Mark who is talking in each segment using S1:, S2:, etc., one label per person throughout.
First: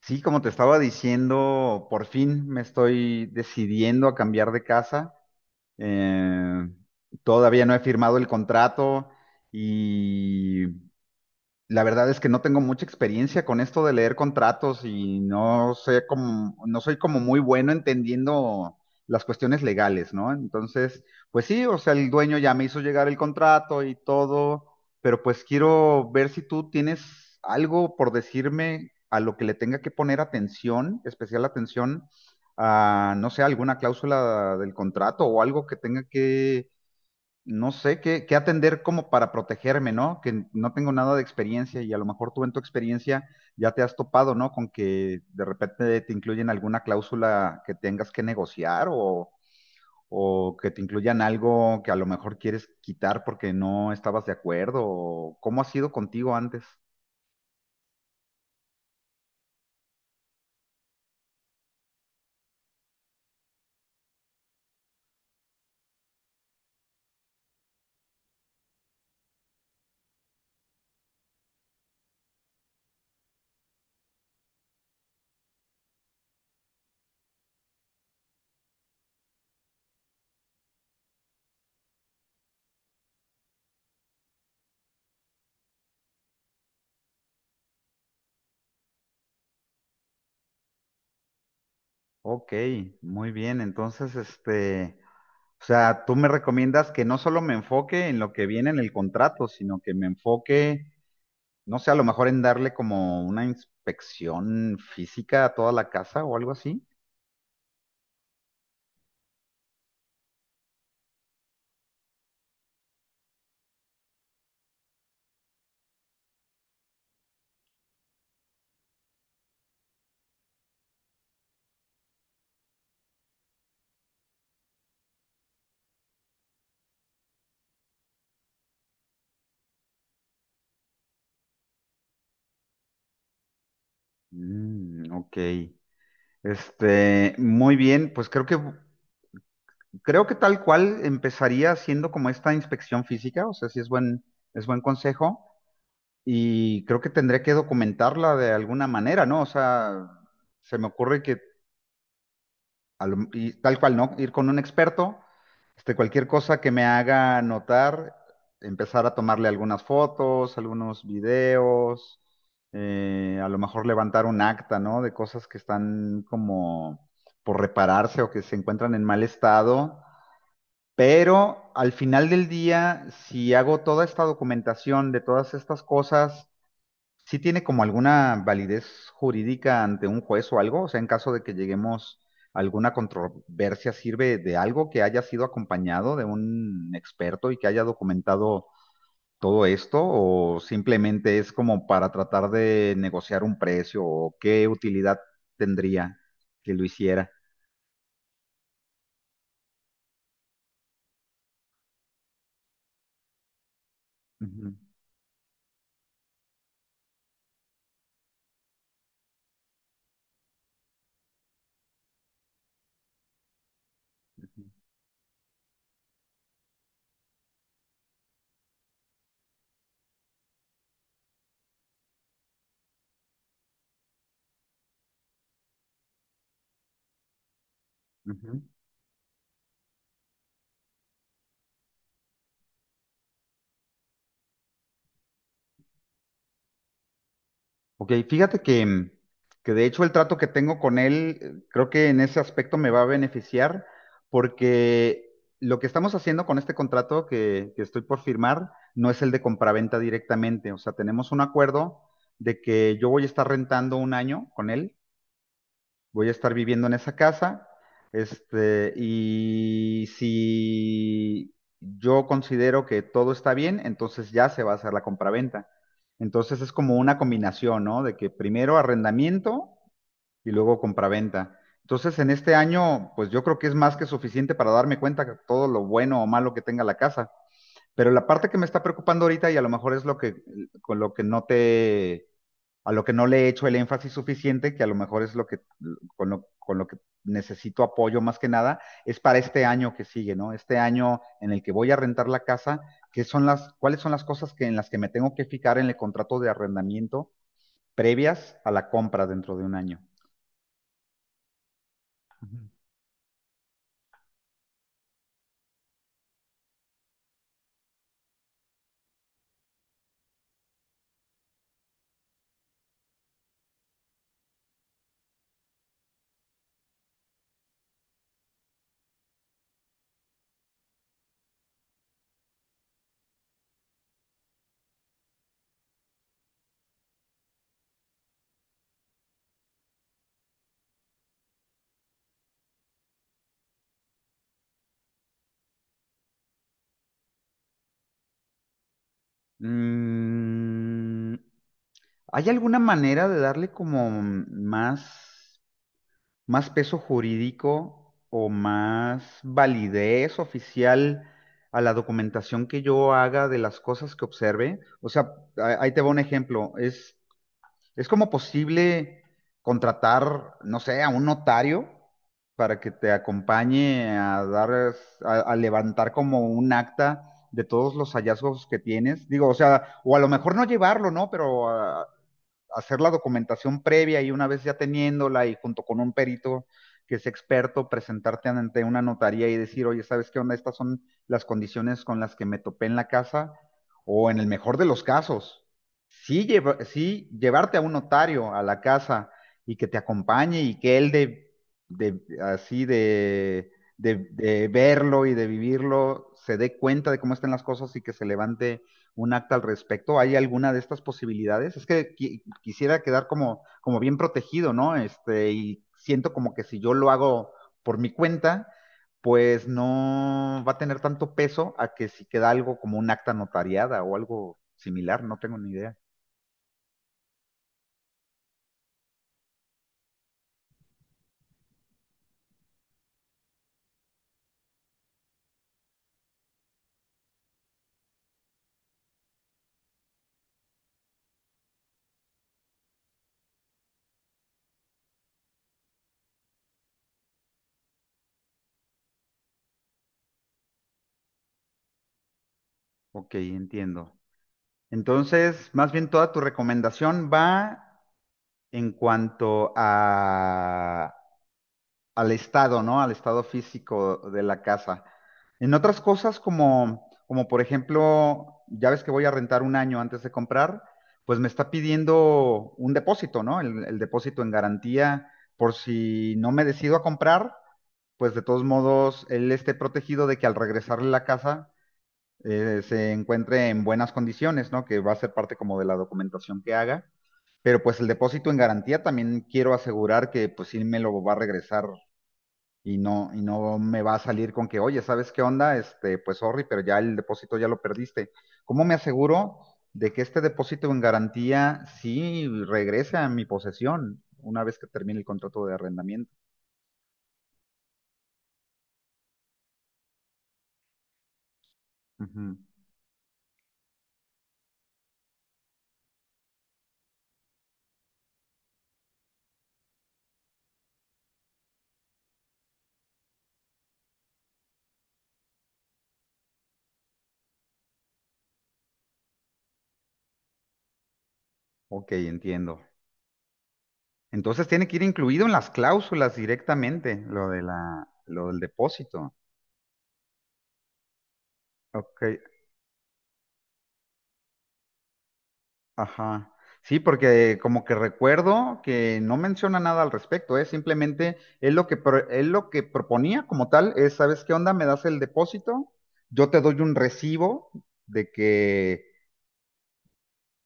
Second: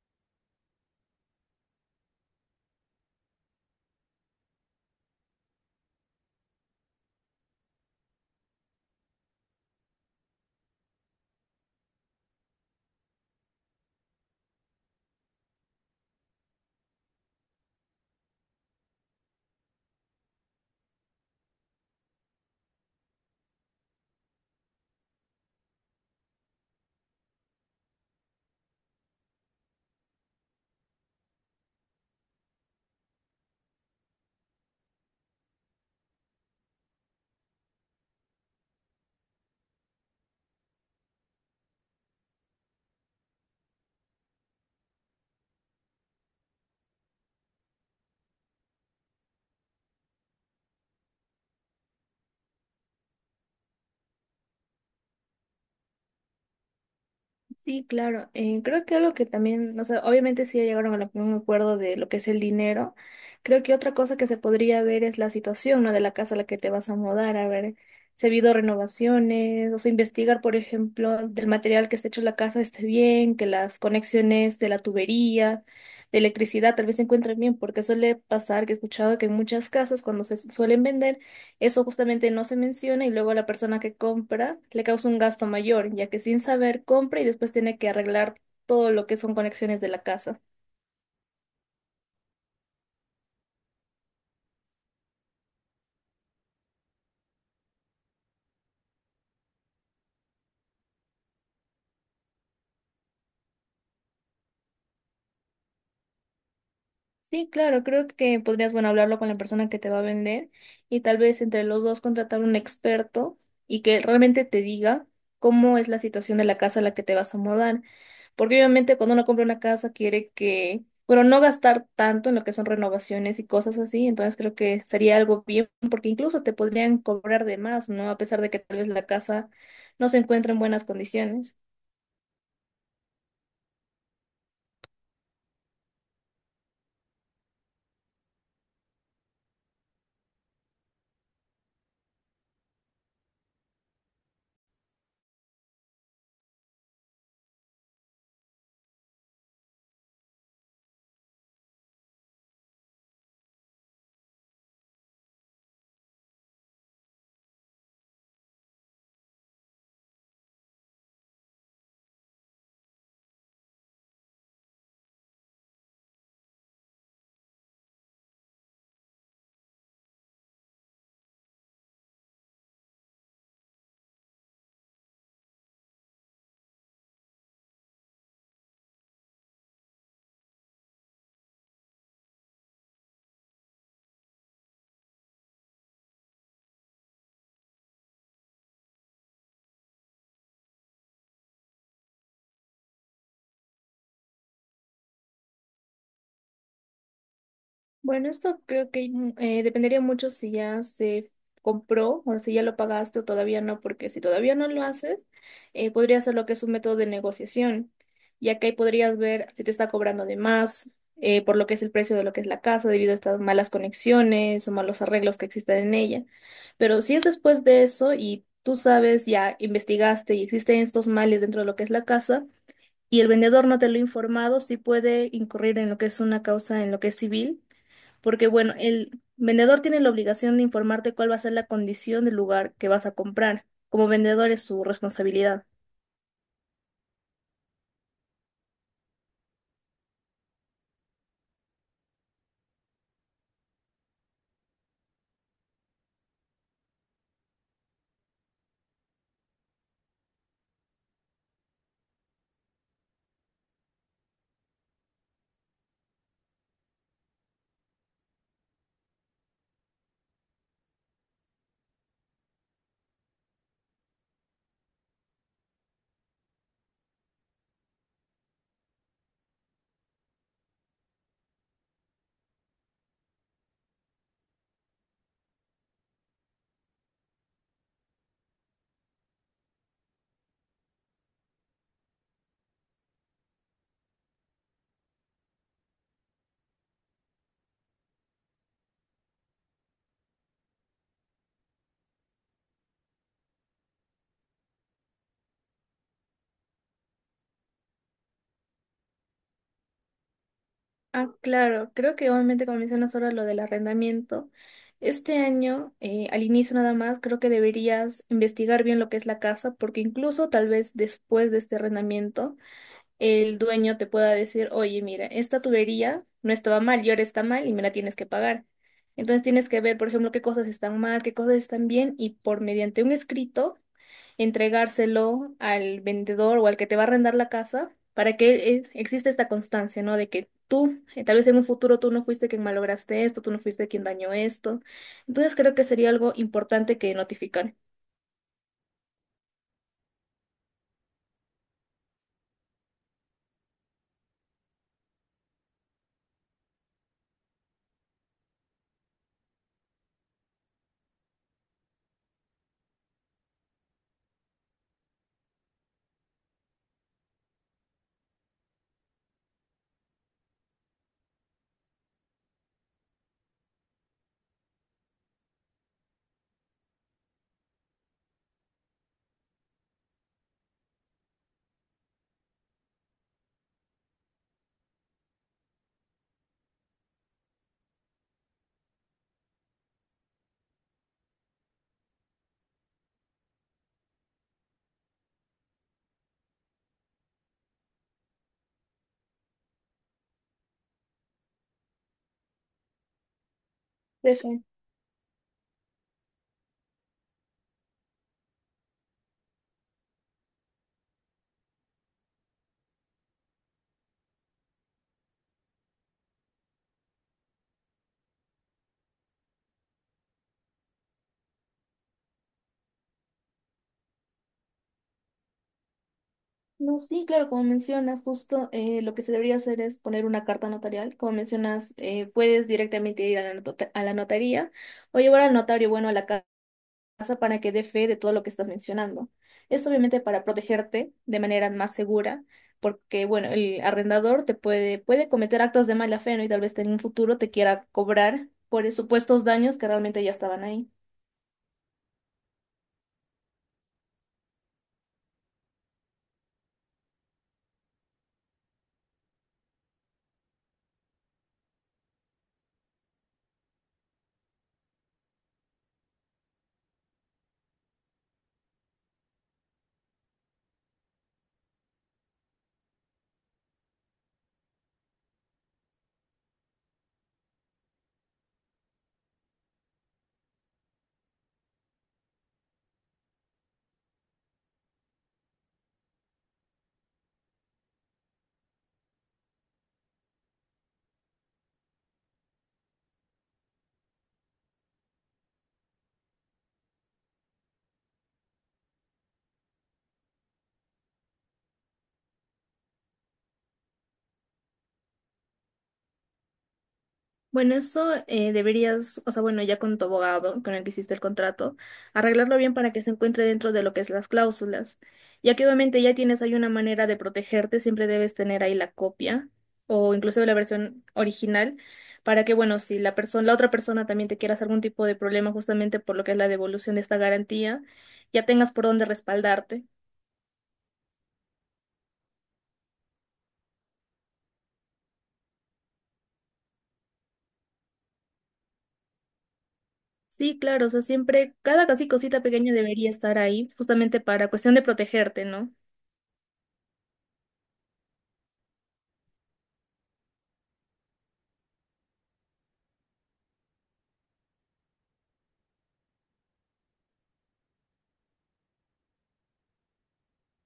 S1: Sí, como te estaba diciendo, por fin me estoy decidiendo a cambiar de casa. Eh, todavía no he firmado el contrato y la verdad es que no tengo mucha experiencia con esto de leer contratos y no sé cómo, no soy como muy bueno entendiendo las cuestiones legales, ¿no? Entonces, pues sí, o sea, el dueño ya me hizo llegar el contrato y todo, pero pues quiero ver si tú tienes algo por decirme a lo que le tenga que poner atención, especial atención a, no sé, alguna cláusula del contrato o algo que tenga que no sé qué, qué atender como para protegerme, ¿no? Que no tengo nada de experiencia y a lo mejor tú en tu experiencia ya te has topado, ¿no? Con que de repente te incluyen alguna cláusula que tengas que negociar o que te incluyan algo que a lo mejor quieres quitar porque no estabas de acuerdo o cómo ha sido contigo antes.
S2: Sí, claro. Creo que algo que también, o sea, obviamente sí ya llegaron a un acuerdo de lo que es el dinero. Creo que otra cosa que se podría ver es la situación, ¿no? De la casa a la que te vas a mudar, a ver si ha habido renovaciones, o sea, investigar, por ejemplo, del material que está hecho la casa esté bien, que las conexiones de la tubería, de electricidad, tal vez se encuentren bien, porque suele pasar que he escuchado que en muchas casas cuando se suelen vender eso justamente no se menciona y luego a la persona que compra le causa un gasto mayor, ya que sin saber compra y después tiene que arreglar todo lo que son conexiones de la casa.
S1: Ok, muy bien. Entonces, este, o sea, tú me recomiendas que no solo me enfoque en lo que viene en el contrato, sino que me enfoque, no sé, a lo mejor en darle como una inspección física a toda la casa o algo así.
S2: Sí, claro, creo que podrías, bueno, hablarlo con la persona que te va a vender y tal vez entre los dos contratar un experto y que él realmente te diga cómo es la situación de la casa a la que te vas a mudar. Porque obviamente cuando uno compra una casa quiere que, bueno, no gastar tanto en lo que son renovaciones y cosas así, entonces creo que sería algo bien, porque incluso te podrían cobrar de más, ¿no? A pesar de que tal vez la casa no se encuentra en buenas condiciones.
S1: Mm, ok. Este, muy bien, pues creo que tal cual empezaría haciendo como esta inspección física, o sea, sí es buen consejo y creo que tendré que documentarla de alguna manera, ¿no? O sea, se me ocurre que y tal cual, ¿no? Ir con un experto, este, cualquier cosa que me haga notar, empezar a tomarle algunas fotos, algunos videos, a lo mejor levantar un acta, ¿no? De cosas que están como por repararse o que se encuentran en mal estado. Pero al final del día, si hago toda esta documentación de todas estas cosas, ¿sí tiene como alguna validez jurídica ante un juez o algo? O sea, en caso de que lleguemos a alguna controversia, ¿sirve de algo que haya sido acompañado de un experto y que haya documentado todo esto? ¿O simplemente es como para tratar de negociar un precio? ¿O qué utilidad tendría que lo hiciera?
S2: Bueno, esto creo que dependería mucho si ya se compró o si ya lo pagaste o todavía no, porque si todavía no
S1: Ujú,
S2: lo haces, podría ser lo que es un método de negociación, ya que ahí podrías ver si te está cobrando de más, por lo que es el precio de lo que es la casa, debido a estas malas conexiones o malos arreglos que existen en ella. Pero si es después de eso y tú sabes, ya investigaste y existen estos males dentro de lo que es la casa, y el vendedor no te lo ha informado, sí puede incurrir en lo que es una causa, en lo que es civil, porque
S1: ujú.
S2: bueno, el vendedor tiene la obligación de informarte cuál va a ser la condición del lugar que vas a comprar. Como vendedor es su responsabilidad.
S1: Ok, fíjate que, mm, que de hecho el trato que tengo con él, creo que en ese aspecto me va a beneficiar porque lo que estamos haciendo con este contrato que estoy por firmar no es el de compraventa directamente. O sea, tenemos un acuerdo de que yo voy a estar rentando un año con él, voy a estar viviendo en esa casa, este, y si yo considero que todo está bien, entonces ya se va a hacer la compraventa. Entonces es como una combinación, ¿no? De que primero arrendamiento y luego compraventa. Entonces en este año, pues yo creo que es más que suficiente para darme cuenta de todo lo bueno o malo que tenga la casa. Pero la parte que me está preocupando ahorita, y a lo mejor es lo con lo que no te, a lo que no le he hecho el énfasis suficiente, que a lo mejor es lo con lo que necesito apoyo más que nada, es para este año que sigue, ¿no? Este año en el que voy a rentar la casa, ¿qué son cuáles son las cosas en las que me tengo que fijar en el contrato de arrendamiento previas a la compra dentro de un año?
S2: Ah, claro, creo que
S1: Ujú.
S2: obviamente como mencionas ahora lo del arrendamiento, este año, al inicio nada más, creo que deberías investigar bien lo que es la casa, porque incluso tal vez después de este arrendamiento, el dueño te pueda decir, oye, mira, esta tubería no estaba mal y ahora está mal y me la tienes que pagar. Entonces tienes que ver, por ejemplo, qué cosas están mal, qué cosas están bien y por mediante un escrito entregárselo al vendedor o al que te va a arrendar la casa para que exista esta constancia, ¿no? De que tú, tal vez en un futuro tú no fuiste quien malograste esto, tú no fuiste quien dañó esto. Entonces creo que sería algo importante que notificar.
S1: Mm, ¿hay alguna manera de darle como más? Más peso jurídico o más validez oficial a la documentación que yo haga de las cosas que observe. O sea, ahí te va un ejemplo. Es como posible contratar, no sé, a un notario para que te acompañe a a levantar como un acta de todos los hallazgos que tienes. Digo, o sea, o a lo mejor no llevarlo, ¿no? Pero hacer la documentación previa y una vez ya teniéndola y junto con un perito que es experto, presentarte ante una notaría y decir, oye, ¿sabes qué onda? Estas son las condiciones con las que me topé en la casa o en el mejor de los casos. Sí, sí llevarte a un notario a la casa y que te acompañe y que él de así de verlo y de vivirlo se dé cuenta de cómo están las cosas y que se levante un acta al respecto. ¿Hay alguna de estas posibilidades? Es que quisiera quedar como bien protegido, ¿no? Este, y siento como que si yo lo hago por mi cuenta, pues no va a tener tanto peso a que si queda algo como un acta notariada o algo similar, no tengo ni idea.
S2: No, sí, claro, como mencionas, justo lo que se debería hacer es poner una carta notarial. Como mencionas, puedes directamente ir a la, a la notaría o llevar al notario, bueno, a la casa para que dé fe de todo lo que estás mencionando. Es obviamente para protegerte de manera más segura, porque, bueno, el arrendador te puede cometer actos de mala fe, ¿no? Y tal vez en un futuro te quiera cobrar por supuestos daños que realmente ya estaban ahí.
S1: Ok, entiendo. Entonces, más bien toda tu recomendación va en cuanto a al estado, ¿no? Al estado físico de la casa. En otras cosas como por ejemplo, ya ves que voy a rentar un año antes de comprar, pues me está pidiendo un depósito, ¿no? El depósito en garantía por si no me decido a comprar, pues de todos modos él esté protegido de que al regresarle la casa, se encuentre en buenas condiciones, ¿no? Que va a ser parte como de la documentación que haga. Pero pues el depósito en garantía también quiero asegurar que pues sí me lo va a regresar y no me va a salir con que, oye, ¿sabes qué onda? Este, pues sorry, pero ya el depósito ya lo perdiste. ¿Cómo me aseguro de que este depósito en garantía sí regrese a mi posesión una vez que termine el contrato de arrendamiento?
S2: Bueno, eso deberías, o sea, bueno, ya con tu abogado con el que hiciste el contrato,
S1: Ujú.
S2: arreglarlo bien para que se encuentre dentro de lo que es las cláusulas. Ya que obviamente ya tienes ahí una manera de protegerte, siempre debes tener ahí la copia o incluso la versión original para que, bueno, si la persona, la otra persona también te quiera hacer algún tipo de problema justamente por lo que es la devolución de esta garantía, ya tengas por dónde respaldarte.
S1: Ok, entiendo. Entonces tiene que ir incluido en las cláusulas directamente, lo de lo del depósito.
S2: Sí, claro, o sea, siempre cada casi
S1: Ok,
S2: cosita pequeña debería estar ahí justamente para cuestión de protegerte, ¿no?
S1: ajá. Sí, porque como que recuerdo que no menciona nada al respecto, ¿eh? Simplemente él lo que proponía como tal es, ¿sabes qué onda? Me das el depósito, yo te doy un recibo de que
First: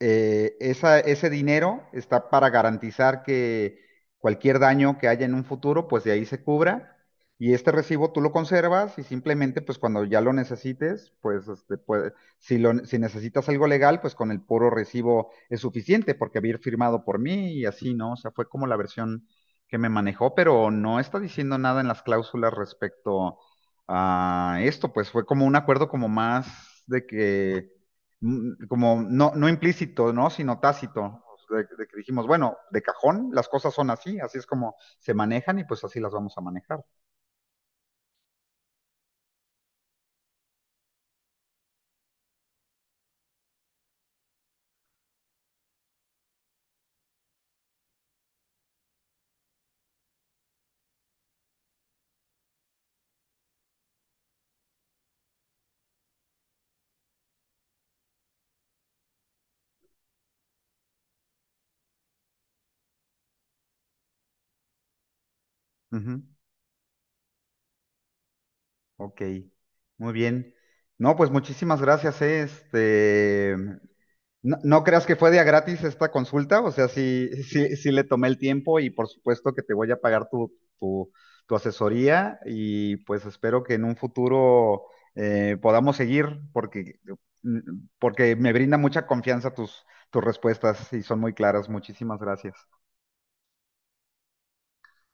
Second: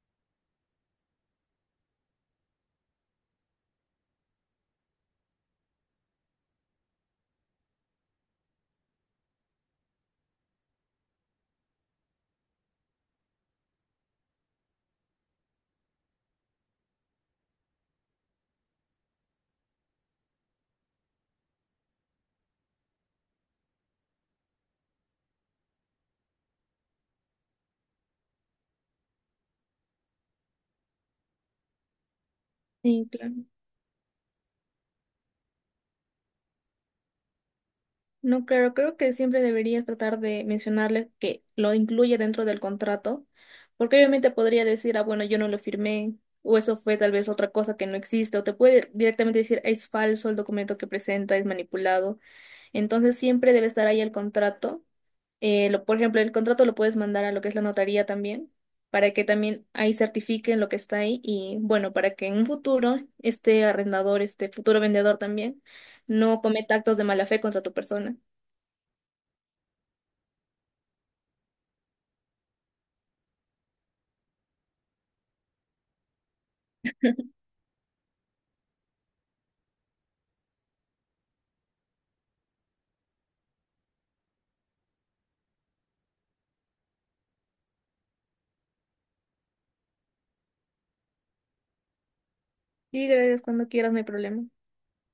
S1: ese dinero está para garantizar que cualquier daño que haya en un futuro, pues de ahí se cubra. Y este recibo tú lo conservas y simplemente, pues cuando ya lo necesites, pues, este, pues, si necesitas algo legal, pues con el puro recibo es suficiente porque había firmado por mí y así, ¿no? O sea, fue como la versión que me manejó, pero no está diciendo nada en las cláusulas respecto a esto, pues fue como un acuerdo como más de que mm, como no implícito, ¿no? Sino tácito. De que dijimos, bueno, de
S2: Sí,
S1: cajón,
S2: claro.
S1: las cosas son así, así es como se manejan y pues así las vamos a manejar.
S2: No, claro, creo que siempre deberías tratar de mencionarle que lo incluye dentro del contrato, porque obviamente podría decir, ah, bueno, yo no lo firmé, o eso fue tal vez otra cosa que no existe, o te puede directamente decir, es falso el documento que presenta, es manipulado. Entonces siempre debe estar ahí el contrato. Lo, por ejemplo, el contrato lo puedes mandar a lo que es la notaría también, para que también ahí certifiquen lo que está ahí y bueno, para que en un futuro este arrendador, este futuro vendedor también,
S1: Ujú,
S2: no cometa actos de mala fe contra tu persona.
S1: ok, muy bien. No, pues muchísimas gracias, este, no, no creas que fue de a gratis esta consulta, o sea, sí, sí, sí le tomé el tiempo y por supuesto que te voy a pagar tu asesoría y pues espero que en un futuro podamos seguir porque me brinda mucha confianza tus respuestas y son muy claras. Muchísimas gracias.
S2: Y gracias cuando quieras, no hay problema.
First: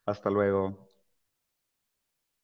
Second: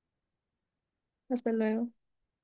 S1: Hasta luego.
S2: Hasta luego.